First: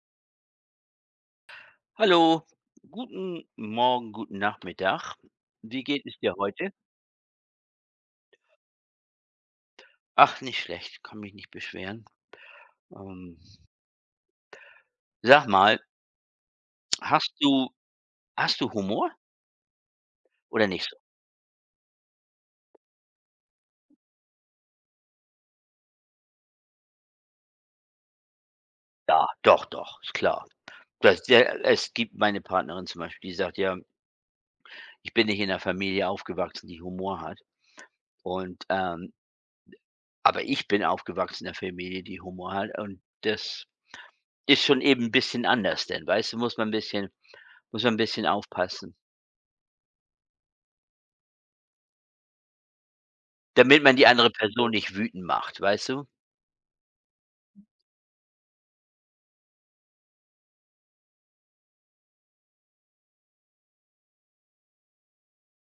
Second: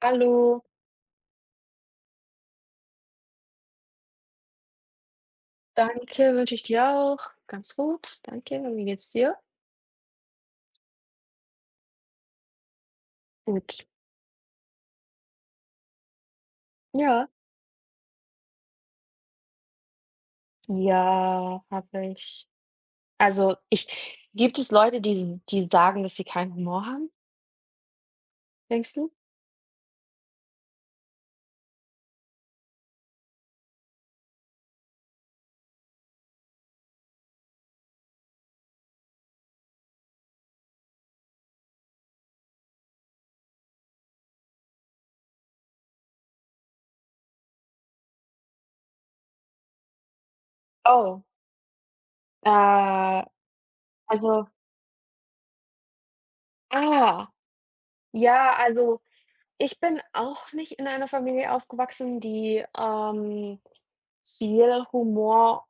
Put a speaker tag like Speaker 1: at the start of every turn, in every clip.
Speaker 1: Hallo,
Speaker 2: Hallo, guten Morgen, guten Nachmittag. Wie geht es dir
Speaker 1: danke, wünsche ich
Speaker 2: heute?
Speaker 1: dir auch. Ganz gut, danke. Und wie geht's dir?
Speaker 2: Ach, nicht schlecht, kann mich nicht beschweren. Ähm,
Speaker 1: Gut.
Speaker 2: sag mal,
Speaker 1: Ja.
Speaker 2: hast du hast du Humor oder nicht so?
Speaker 1: Ja, habe ich. Also, ich gibt es Leute, die sagen, dass sie keinen Humor haben, denkst du?
Speaker 2: Ja, doch, doch, ist klar. Das, der, es gibt meine Partnerin zum Beispiel, die sagt ja, ich bin nicht in einer Familie aufgewachsen, die Humor hat. Und aber ich bin aufgewachsen in einer Familie, die Humor hat. Und das ist schon eben ein bisschen anders, denn weißt du, muss man ein bisschen aufpassen.
Speaker 1: Oh, äh,
Speaker 2: Damit man die andere
Speaker 1: also
Speaker 2: Person nicht wütend macht, weißt du?
Speaker 1: ah, ja, also, ich bin auch nicht in einer Familie aufgewachsen, die, viel Humor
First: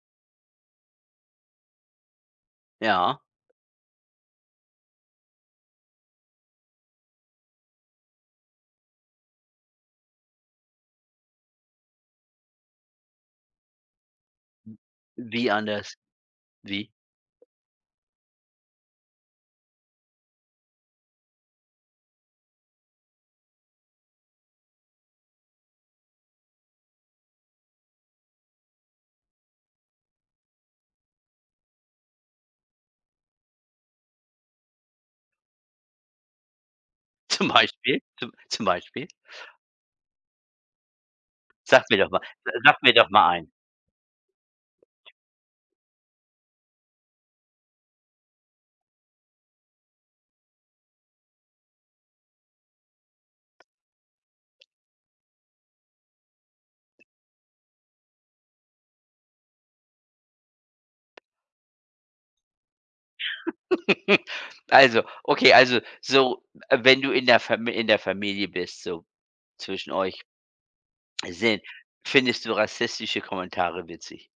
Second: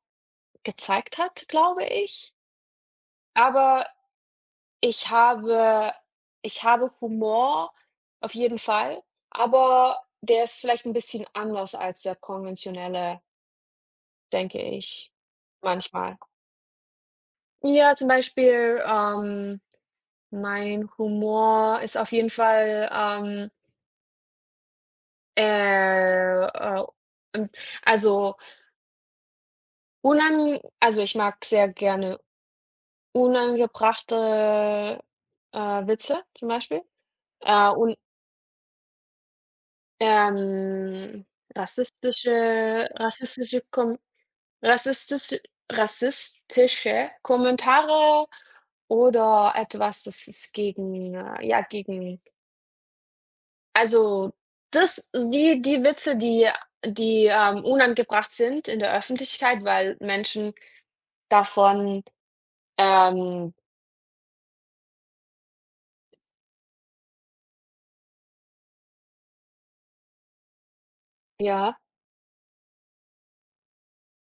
Speaker 1: gezeigt hat, glaube ich.
Speaker 2: Ja.
Speaker 1: Aber Ich habe ich habe Humor, auf jeden Fall, aber der ist vielleicht ein bisschen anders als der konventionelle, denke ich,
Speaker 2: Wie anders?
Speaker 1: manchmal.
Speaker 2: Wie?
Speaker 1: Ja, zum Beispiel, mein Humor ist auf jeden Fall, äh, äh, ähm, also, unan also, ich mag sehr gerne unangebrachte, äh, Witze zum Beispiel,
Speaker 2: Zum
Speaker 1: un
Speaker 2: Beispiel? Zum Beispiel?
Speaker 1: Ähm,
Speaker 2: Sag mir doch mal sag
Speaker 1: rassistische
Speaker 2: mir doch mal ein.
Speaker 1: rassistische Kom rassistische rassistische Kommentare oder etwas, das ist gegen ja, gegen also, das die Witze, die unangebracht sind in der Öffentlichkeit, weil Menschen davon, ähm
Speaker 2: Also, okay, also so, wenn du in der Fam in der Familie bist, so zwischen euch, sind
Speaker 1: ja?
Speaker 2: findest du rassistische Kommentare witzig?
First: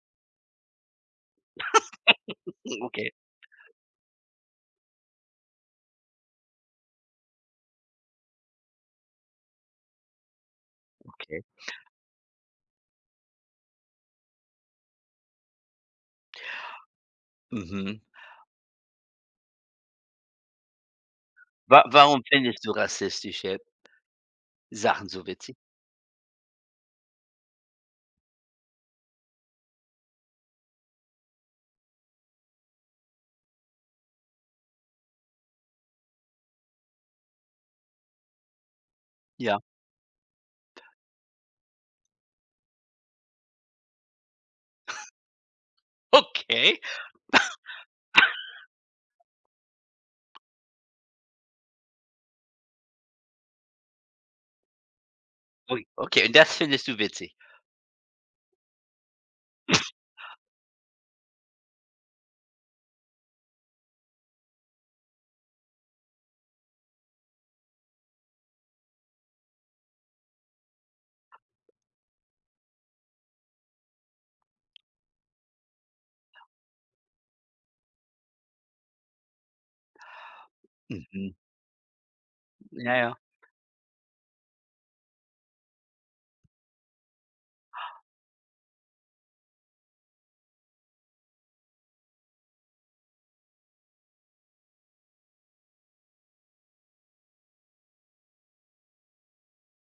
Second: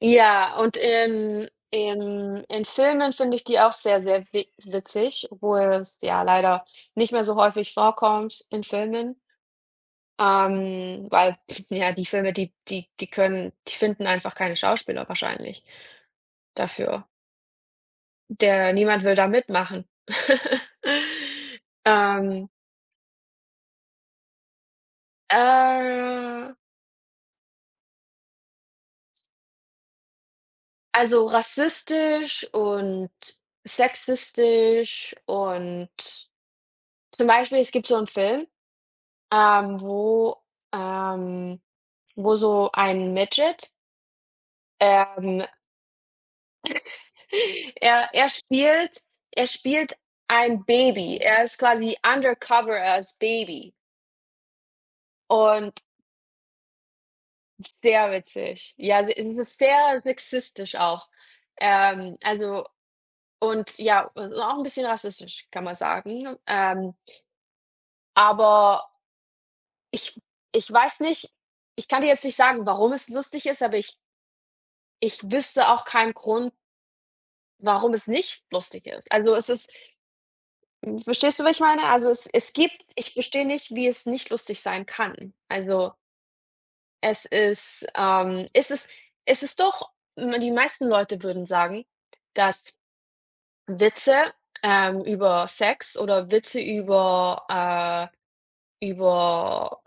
Speaker 1: Ja, und in in
Speaker 2: Okay,
Speaker 1: Filmen finde ich die auch sehr, sehr wi witzig, obwohl es ja leider nicht mehr so häufig vorkommt in Filmen, weil
Speaker 2: okay.
Speaker 1: ja, die Filme, die die die können die finden einfach keine Schauspieler wahrscheinlich dafür.
Speaker 2: Mhm.
Speaker 1: Der niemand will da mitmachen.
Speaker 2: Wa warum
Speaker 1: Ähm,
Speaker 2: findest du rassistische Sachen so witzig?
Speaker 1: äh, also rassistisch und sexistisch und zum Beispiel, es gibt so einen Film.
Speaker 2: Ja.
Speaker 1: Wo ähm, wo so ein Midget, ähm.
Speaker 2: Okay.
Speaker 1: er er spielt er spielt ein Baby. Er ist quasi undercover als Baby und
Speaker 2: Ui, okay, und das findest du witzig?
Speaker 1: sehr witzig. Ja, es ist sehr sexistisch auch. Also und ja, auch ein bisschen rassistisch, kann man sagen. Aber ich ich weiß nicht, ich kann dir jetzt nicht sagen, warum es lustig ist, aber ich wüsste auch keinen Grund. Warum es nicht lustig ist? Also, es ist hm,
Speaker 2: Mhm.
Speaker 1: verstehst du, was ich meine? Also, es gibt,
Speaker 2: Ja,
Speaker 1: ich
Speaker 2: ja.
Speaker 1: verstehe nicht, wie es nicht lustig sein kann. Also, es ist, es ist, es ist doch m die meisten Leute würden sagen, dass Witze, über Sex oder Witze über, äh über,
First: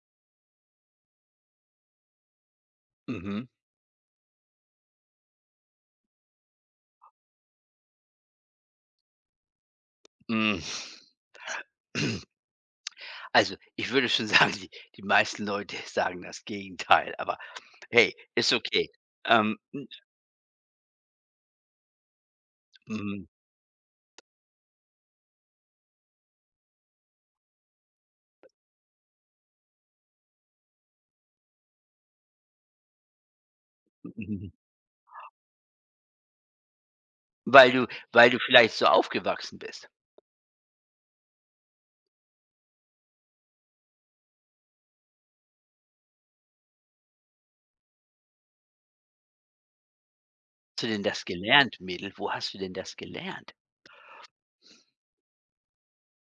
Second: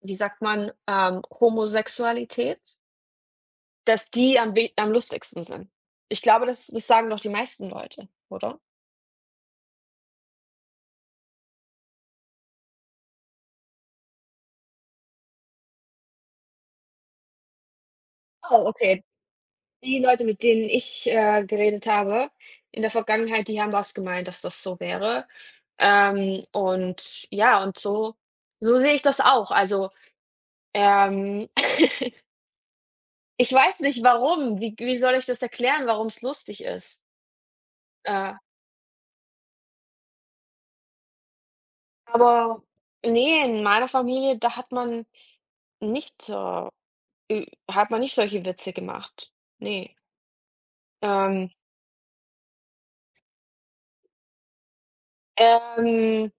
Speaker 1: wie sagt man, Homosexualität,
Speaker 2: Mhm.
Speaker 1: dass die am lustigsten sind. Ich glaube, das sagen doch die meisten Leute, oder?
Speaker 2: Hm. Also, ich würde schon sagen, die meisten Leute sagen das Gegenteil, aber hey, ist
Speaker 1: Oh,
Speaker 2: okay.
Speaker 1: okay.
Speaker 2: M
Speaker 1: Die Leute, mit denen ich, geredet habe in der
Speaker 2: mhm,
Speaker 1: Vergangenheit, die haben das gemeint, dass das so wäre. Und ja, und so so sehe ich das auch. Also, ähm, ich weiß nicht
Speaker 2: mhm,
Speaker 1: warum. Wie soll ich das erklären, warum es lustig ist?
Speaker 2: weil du weil
Speaker 1: Äh,
Speaker 2: du vielleicht so aufgewachsen bist.
Speaker 1: aber nee, in meiner Familie, da hat man nicht, ü hat man nicht solche Witze gemacht. Nee.
Speaker 2: Hast du denn das
Speaker 1: Ähm,
Speaker 2: gelernt, Mädel? Wo hast du denn das gelernt?
Speaker 1: ähm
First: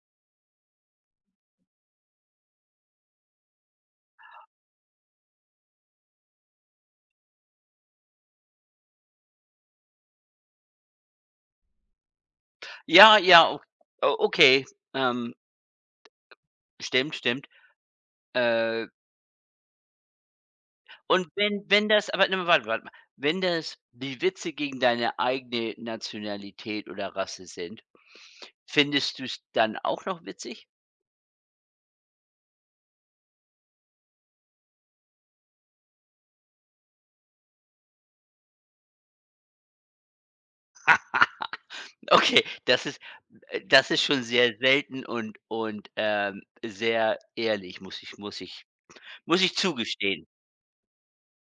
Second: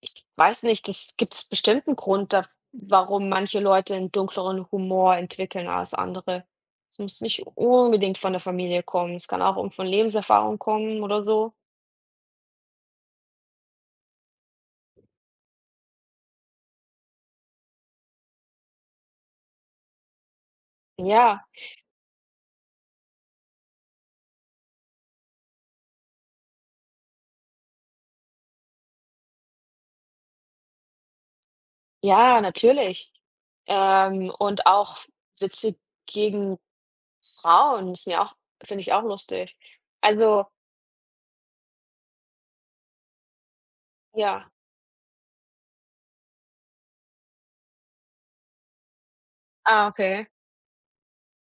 Speaker 1: Ich weiß nicht, das gibt's bestimmt einen Grund da, warum manche Leute einen dunkleren Humor entwickeln als andere. Es muss nicht unbedingt von der Familie kommen. Es kann auch um von Lebenserfahrung kommen oder so.
Speaker 2: Ja, ja, okay, ähm, stimmt, stimmt. Äh, und
Speaker 1: Ja,
Speaker 2: wenn das aber ne, warte mal. Wenn das die Witze gegen deine eigene Nationalität oder Rasse sind, findest du es dann auch noch witzig?
Speaker 1: ja, natürlich. Und auch Witze gegen Frauen ist mir auch finde ich auch lustig. Also,
Speaker 2: Okay, das ist schon
Speaker 1: ja.
Speaker 2: sehr selten und sehr ehrlich, muss ich
Speaker 1: Ah,
Speaker 2: zugestehen.
Speaker 1: okay.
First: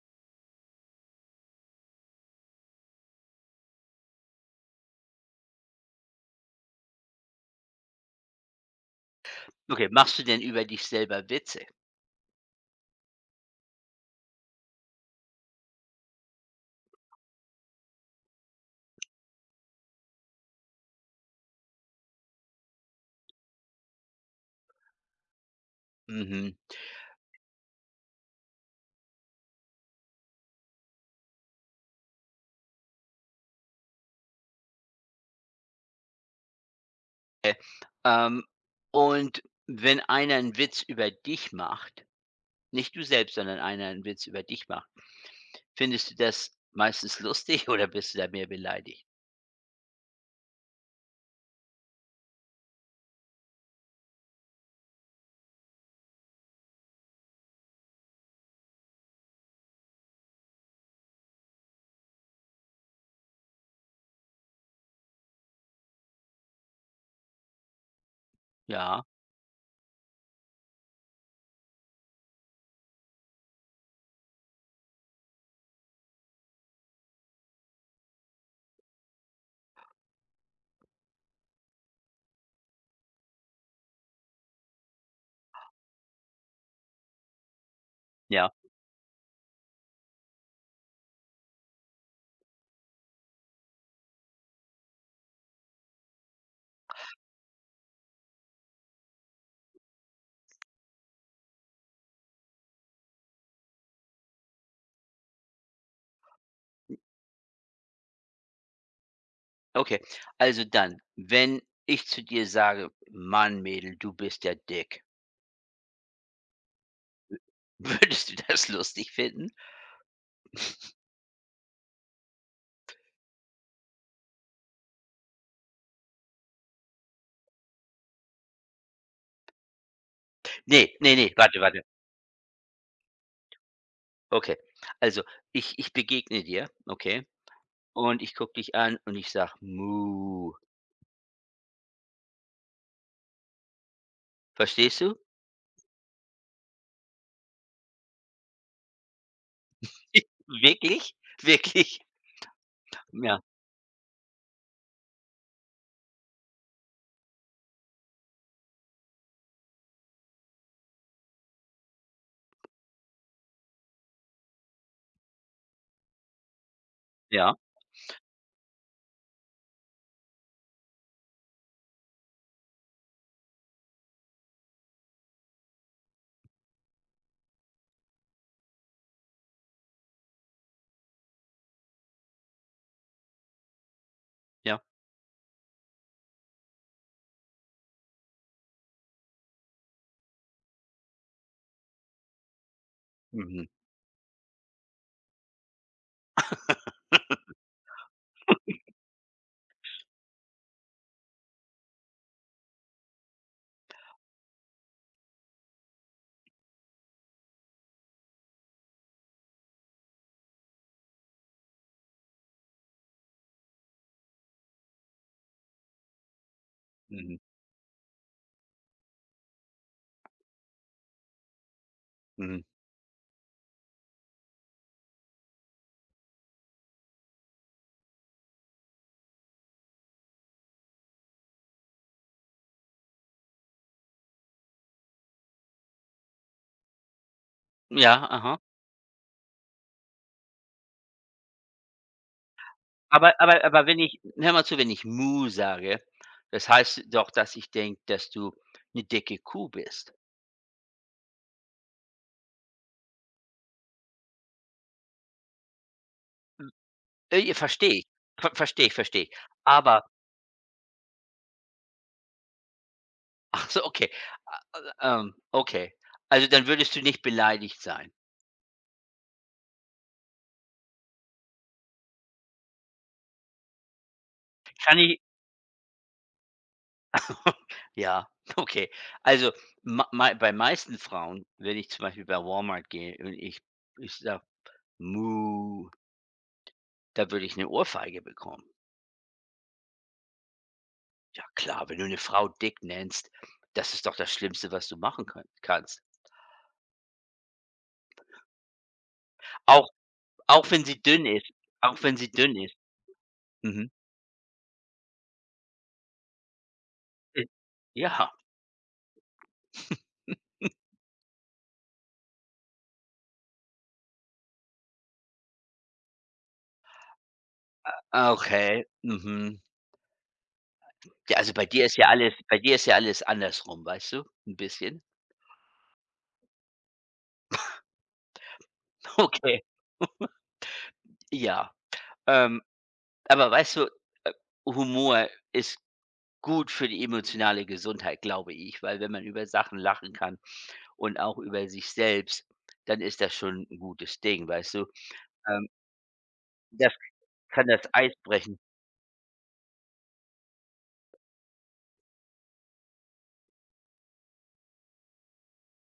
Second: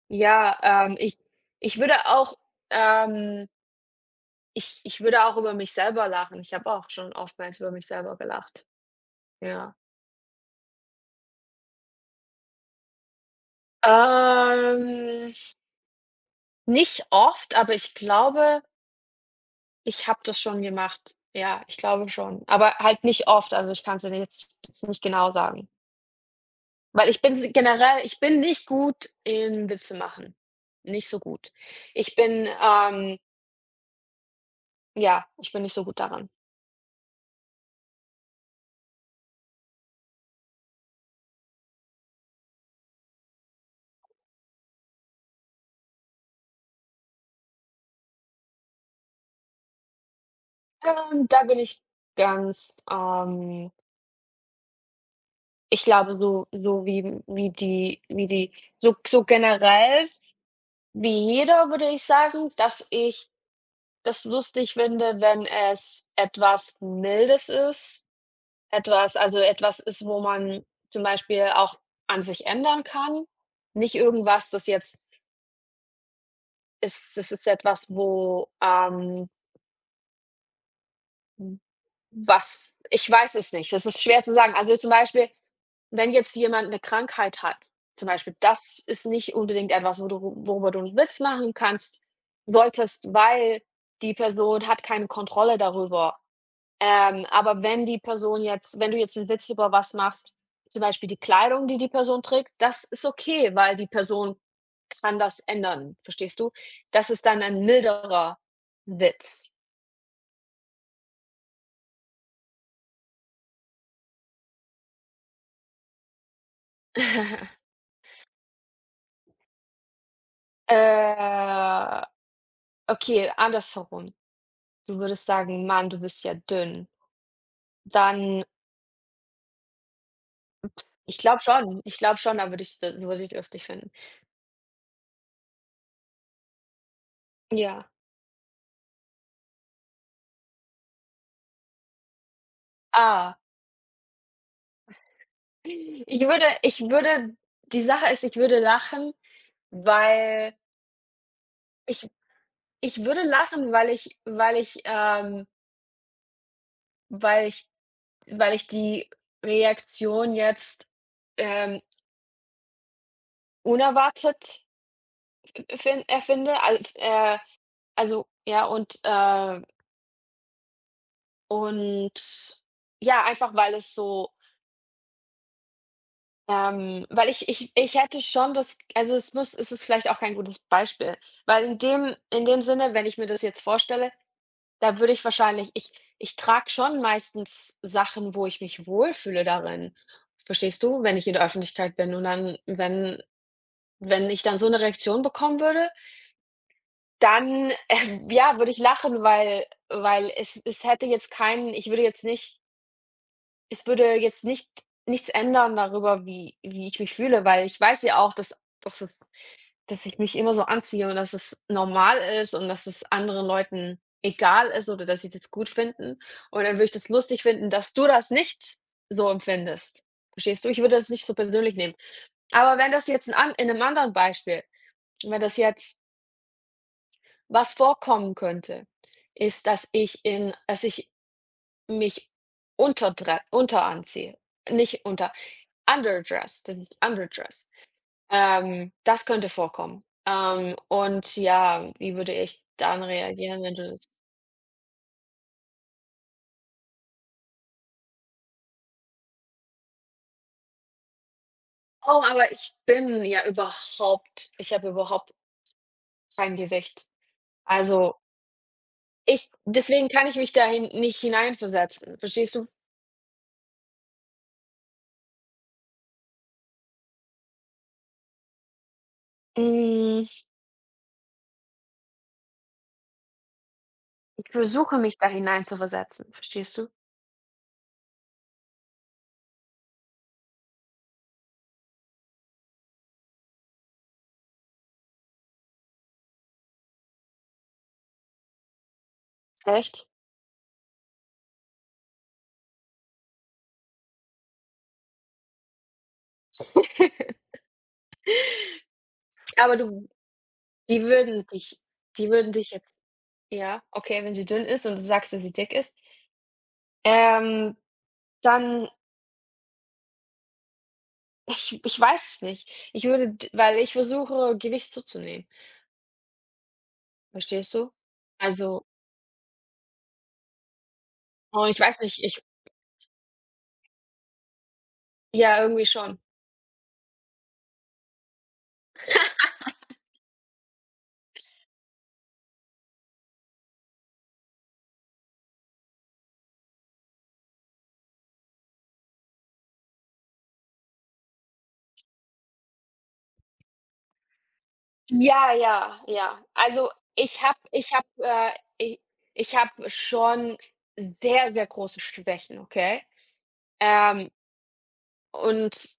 Speaker 1: Ja, ähm, ich ich würde auch, ähm ich würde auch über mich selber lachen. Ich habe auch schon oftmals über mich selber gelacht. Ja.
Speaker 2: Okay, machst du denn über dich selber Witze?
Speaker 1: Ähm, nicht oft, aber ich glaube, ich habe das schon gemacht. Ja, ich glaube schon, aber halt nicht oft. Also, ich kann's dir jetzt nicht genau sagen,
Speaker 2: Mhm.
Speaker 1: weil ich bin s generell, ich bin nicht gut in Witze machen. Nicht so gut. Ich bin, ja, ich bin nicht so gut daran.
Speaker 2: Ähm, und wenn einer einen Witz über dich macht nicht du selbst, sondern einer einen Witz über dich macht, findest du das meistens lustig oder bist du da mehr beleidigt?
Speaker 1: Da bin ich ganz, ich glaube, so so wie wie die so so generell, wie jeder würde ich sagen, dass ich das lustig finde, wenn es etwas Mildes ist,
Speaker 2: Ja,
Speaker 1: etwas also etwas ist, wo man zum Beispiel auch an sich ändern kann. Nicht irgendwas, das ist etwas, wo, was ich, weiß es nicht, das ist schwer zu sagen. Also, zum Beispiel, wenn jetzt jemand eine Krankheit hat, zum Beispiel,
Speaker 2: ja,
Speaker 1: das ist nicht unbedingt etwas, wo du worüber du 'n Witz machen kannst solltest, weil die Person hat keine Kontrolle darüber. Aber wenn du jetzt einen Witz über was machst, zum Beispiel die Kleidung, die die Person trägt, das ist okay, weil die Person kann das ändern, verstehst du? Das ist dann ein milderer Witz.
Speaker 2: okay. Also dann, wenn ich zu dir sage: „Mann, Mädel, du bist ja dick.“ Würdest du das lustig finden?
Speaker 1: Äh, okay, andersherum. Du würdest sagen: „Mann, du bist ja dünn.“ Dann
Speaker 2: Ne, warte.
Speaker 1: ich glaube schon, da würde ich lustig finden.
Speaker 2: Okay. Also, ich begegne dir, okay,
Speaker 1: Ja.
Speaker 2: und ich gucke dich an und ich sag „Mu.“
Speaker 1: Ah.
Speaker 2: Verstehst du?
Speaker 1: Ich würde die Sache ist, ich würde lachen, weil
Speaker 2: Wirklich? Wirklich?
Speaker 1: ich ich würde
Speaker 2: Ja,
Speaker 1: lachen, weil ich, weil ich weil ich die Reaktion jetzt, ähm, unerwartet fin empfinde, al
Speaker 2: ja,
Speaker 1: also, ja, und ja, einfach weil es so, weil ich ich ich hätte schon das also, es ist vielleicht auch kein gutes Beispiel, weil in dem Sinne, wenn ich mir das jetzt vorstelle.
Speaker 2: ja.
Speaker 1: Da würde ich wahrscheinlich, ich trage schon meistens Sachen, wo ich mich wohlfühle darin. Verstehst du? Wenn ich in der Öffentlichkeit bin und dann wenn
Speaker 2: Mhm,
Speaker 1: wenn ich dann so eine Reaktion bekommen würde, dann, ja, würde ich lachen, weil es, es hätte jetzt keinen ich würde jetzt nicht, es würde jetzt nicht nichts ändern darüber, wie ich mich fühle, weil ich weiß ja auch, dass es, dass ich mich immer so anziehe und dass es normal ist und dass es anderen Leuten egal ist oder dass sie das gut finden. Und dann würde ich das
Speaker 2: mhm,
Speaker 1: lustig finden, dass du das nicht so empfindest. Verstehst du? Ich würde das nicht so persönlich nehmen.
Speaker 2: mhm.
Speaker 1: Aber wenn das jetzt 'n an in einem anderen Beispiel, wenn das jetzt was vorkommen könnte, ist, dass ich in dass ich mich unterdre unteranziehe, nicht unter underdress, das ist underdress.
Speaker 2: Ja, aha.
Speaker 1: Das könnte vorkommen. Und ja, wie würde ich dann
Speaker 2: Aber
Speaker 1: reagieren,
Speaker 2: aber
Speaker 1: wenn
Speaker 2: aber
Speaker 1: du
Speaker 2: wenn
Speaker 1: das.
Speaker 2: ich hör mal zu, wenn ich „Mu“ sage, das heißt doch, dass ich denke, dass du eine dicke Kuh bist.
Speaker 1: Oh, aber ich habe überhaupt kein Gewicht.
Speaker 2: Ja, verstehe ich.
Speaker 1: Also,
Speaker 2: Verstehe ich, verstehe ich.
Speaker 1: ich
Speaker 2: Aber
Speaker 1: deswegen kann ich mich dahin nicht hineinversetzen, verstehst du?
Speaker 2: ach so, okay. Okay. Also, dann würdest du nicht beleidigt sein.
Speaker 1: Hm, ich
Speaker 2: Kann
Speaker 1: versuche mich
Speaker 2: ich
Speaker 1: da hineinzuversetzen, verstehst du?
Speaker 2: ja, okay. Also, ma mei bei meisten Frauen, wenn ich zum Beispiel bei Walmart gehe und ich sage: „Mu“, da würde ich eine Ohrfeige bekommen.
Speaker 1: Echt?
Speaker 2: Ja klar, wenn du eine Frau dick nennst, das ist doch das Schlimmste, was du machen könnt kannst.
Speaker 1: Aber
Speaker 2: Auch
Speaker 1: du,
Speaker 2: auch wenn sie
Speaker 1: die
Speaker 2: dünn
Speaker 1: würden
Speaker 2: ist
Speaker 1: dich
Speaker 2: auch wenn sie
Speaker 1: die würden
Speaker 2: dünn
Speaker 1: dich
Speaker 2: ist.
Speaker 1: jetzt. Ja,
Speaker 2: Mhm.
Speaker 1: okay, wenn sie dünn ist und du sagst, dass sie dick ist,
Speaker 2: Äh,
Speaker 1: ähm,
Speaker 2: ja,
Speaker 1: dann ich weiß es nicht. Ich würde d weil ich versuche, Gewicht zuzunehmen, verstehst du?
Speaker 2: okay,
Speaker 1: Also
Speaker 2: mhm. Ja, also,
Speaker 1: und ich weiß nicht, ich
Speaker 2: bei dir ist ja alles andersrum, weißt du, ein bisschen.
Speaker 1: ja, irgendwie schon.
Speaker 2: Okay, ja. Ähm, aber weißt du, äh, Humor ist gut für die emotionale Gesundheit, glaube ich, weil wenn man über Sachen lachen kann und auch über sich selbst, dann ist das schon ein gutes Ding, weißt du?
Speaker 1: Ja,
Speaker 2: Ähm,
Speaker 1: ja, ja. Also,
Speaker 2: das
Speaker 1: ich habe
Speaker 2: kann das
Speaker 1: ich habe,
Speaker 2: Eis
Speaker 1: äh
Speaker 2: brechen.
Speaker 1: i ich habe schon sehr, sehr große Schwächen, okay? Ähm, und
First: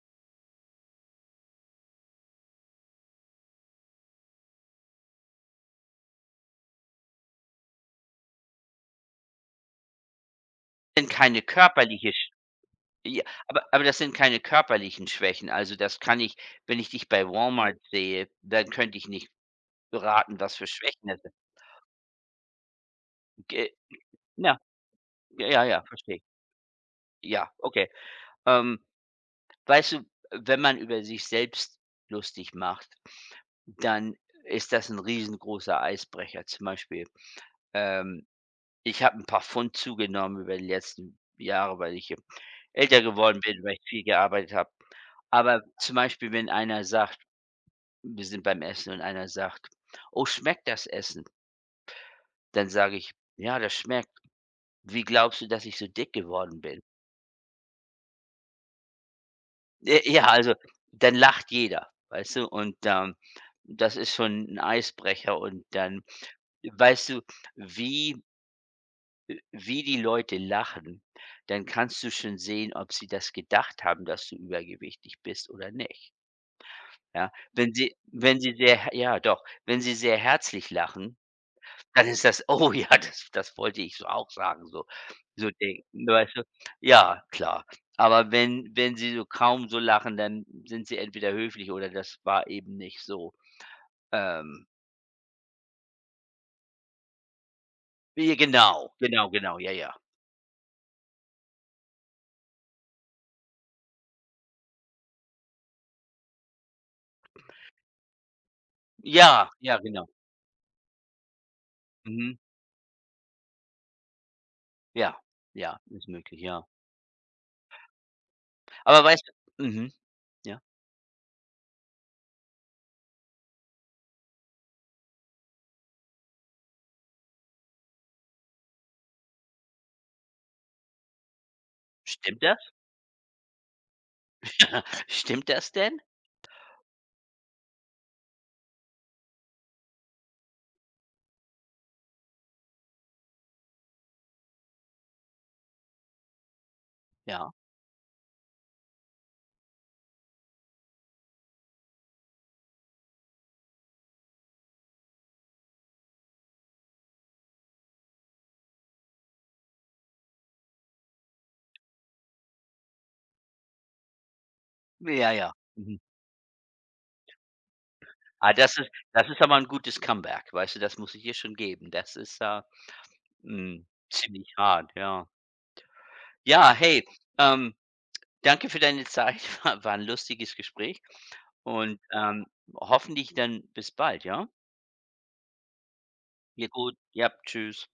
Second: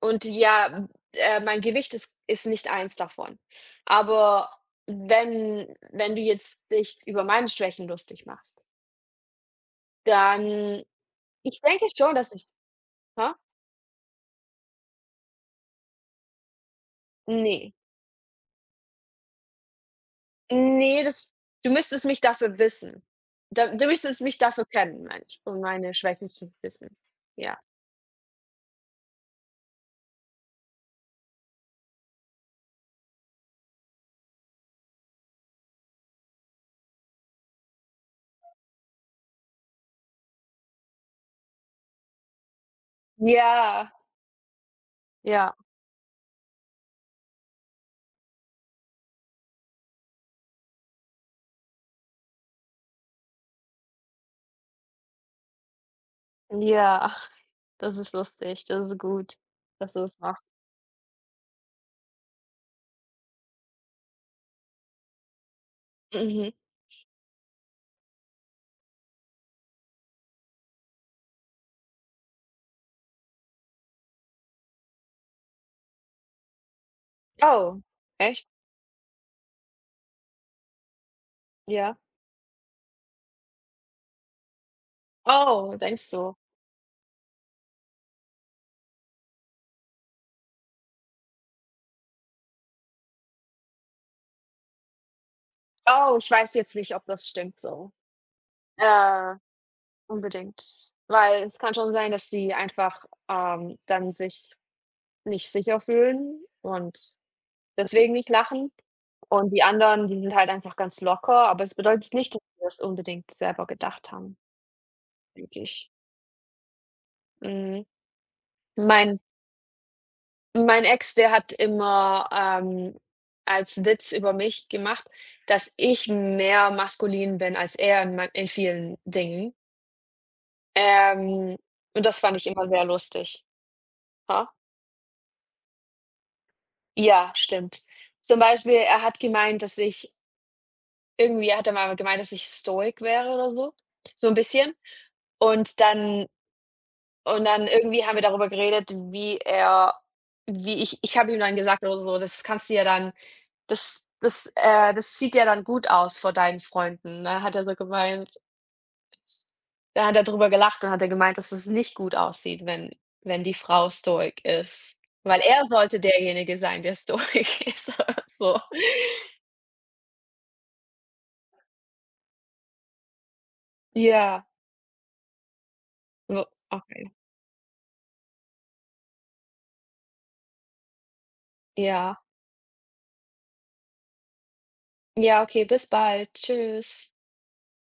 Speaker 1: Und ja, mein Gewicht ist nicht eins davon. Aber wenn du jetzt dich über meine Schwächen lustig machst, dann
Speaker 2: Sind keine
Speaker 1: ich denke
Speaker 2: körperliche
Speaker 1: schon,
Speaker 2: Sch
Speaker 1: dass ich.
Speaker 2: ja,
Speaker 1: Hä?
Speaker 2: aber das sind keine körperlichen Schwächen. Also, das kann ich wenn ich dich bei
Speaker 1: Nee,
Speaker 2: Walmart sehe, dann könnte ich nicht beraten, was für
Speaker 1: ne,
Speaker 2: Schwächen das
Speaker 1: das,
Speaker 2: sind.
Speaker 1: du müsstest mich dafür wissen.
Speaker 2: Ge
Speaker 1: Da, du müsstest mich
Speaker 2: ja,
Speaker 1: dafür kennen, meine ich, um
Speaker 2: ja,
Speaker 1: meine
Speaker 2: verstehe.
Speaker 1: Schwächen zu wissen.
Speaker 2: Ja,
Speaker 1: Ja.
Speaker 2: okay. Ähm, weißt du, wenn man über sich selbst lustig macht, dann ist das ein riesengroßer Eisbrecher. Zum Beispiel, ähm, ich habe ein paar Pfund zugenommen über die letzten Jahre, weil ich, älter geworden bin, weil ich
Speaker 1: Ja,
Speaker 2: viel gearbeitet habe.
Speaker 1: ja,
Speaker 2: Aber zum Beispiel, wenn einer sagt wir sind beim Essen und einer sagt: „Oh, schmeckt das Essen?“ Dann sage ich: „Ja, das schmeckt. Wie glaubst du, dass ich so dick geworden bin?“
Speaker 1: ja. Das ist lustig. Das ist gut, dass
Speaker 2: J
Speaker 1: du das
Speaker 2: ja,
Speaker 1: machst.
Speaker 2: also, dann lacht jeder, weißt du? Und, das ist schon ein Eisbrecher und dann
Speaker 1: Mhm.
Speaker 2: weißt du, wie wie die Leute lachen, dann kannst du schon sehen, ob sie das gedacht haben, dass du übergewichtig bist oder nicht, ja?
Speaker 1: Oh,
Speaker 2: Wenn
Speaker 1: echt?
Speaker 2: sie sehr ja doch, wenn sie sehr herzlich lachen,
Speaker 1: Ja.
Speaker 2: dann ist das oh ja, das wollte ich so auch sagen, so so
Speaker 1: Oh,
Speaker 2: denken,
Speaker 1: denkst
Speaker 2: weißt
Speaker 1: du?
Speaker 2: du? Ja, klar. Aber wenn sie so kaum so lachen, dann sind sie entweder höflich oder das war eben nicht so. Ähm,
Speaker 1: Oh, ich weiß jetzt nicht, ob das stimmt so,
Speaker 2: ja,
Speaker 1: äh,
Speaker 2: genau, ja, ja.
Speaker 1: unbedingt. Weil es kann schon sein, dass die einfach, dann sich nicht sicher fühlen und deswegen nicht lachen.
Speaker 2: Ja,
Speaker 1: Und die
Speaker 2: ja,
Speaker 1: anderen,
Speaker 2: genau.
Speaker 1: die sind halt einfach ganz locker, aber es bedeutet nicht,
Speaker 2: Mhm.
Speaker 1: dass sie das unbedingt selber gedacht haben,
Speaker 2: Ja,
Speaker 1: denke
Speaker 2: ja,
Speaker 1: ich.
Speaker 2: ist möglich, ja.
Speaker 1: Mhm.
Speaker 2: Aber
Speaker 1: Mein
Speaker 2: weißt du mhm, ja.
Speaker 1: mein Ex, der hat immer, als Witz über mich gemacht, dass ich mehr maskulin bin als er in man in vielen Dingen. Ähm, und das fand
Speaker 2: Stimmt
Speaker 1: ich
Speaker 2: das?
Speaker 1: immer sehr lustig. Ha?
Speaker 2: Stimmt das denn?
Speaker 1: Ja, stimmt. Zum Beispiel, er hat gemeint, dass ich irgendwie hat er mal gemeint, dass ich Stoik wäre oder so, so 'n bisschen. Und
Speaker 2: Ja.
Speaker 1: dann irgendwie haben wir darüber geredet, wie ich habe ihm dann gesagt oder so: „Das kannst du ja dann, das sieht ja dann gut aus vor deinen Freunden“, ne? Hat er so gemeint. Da hat er drüber gelacht und hat er gemeint, dass es nicht gut aussieht, wenn die Frau stoic ist,
Speaker 2: Ja,
Speaker 1: weil
Speaker 2: ja.
Speaker 1: er
Speaker 2: Mhm.
Speaker 1: sollte derjenige sein, der stoic ist oder
Speaker 2: Ah,
Speaker 1: so.
Speaker 2: das ist aber 'n gutes Comeback, weißt du? Das muss ich ihr schon geben. Das ist, mhm,
Speaker 1: Ja,
Speaker 2: ziemlich hart, ja.
Speaker 1: so,
Speaker 2: Ja, hey,
Speaker 1: okay.
Speaker 2: ähm, danke für deine Zeit. War 'n lustiges Gespräch und,
Speaker 1: Ja.
Speaker 2: hoffentlich dann bis bald, ja?
Speaker 1: Ja, okay, bis bald.
Speaker 2: Dir gut.
Speaker 1: Tschüss.
Speaker 2: Ja, tschüss.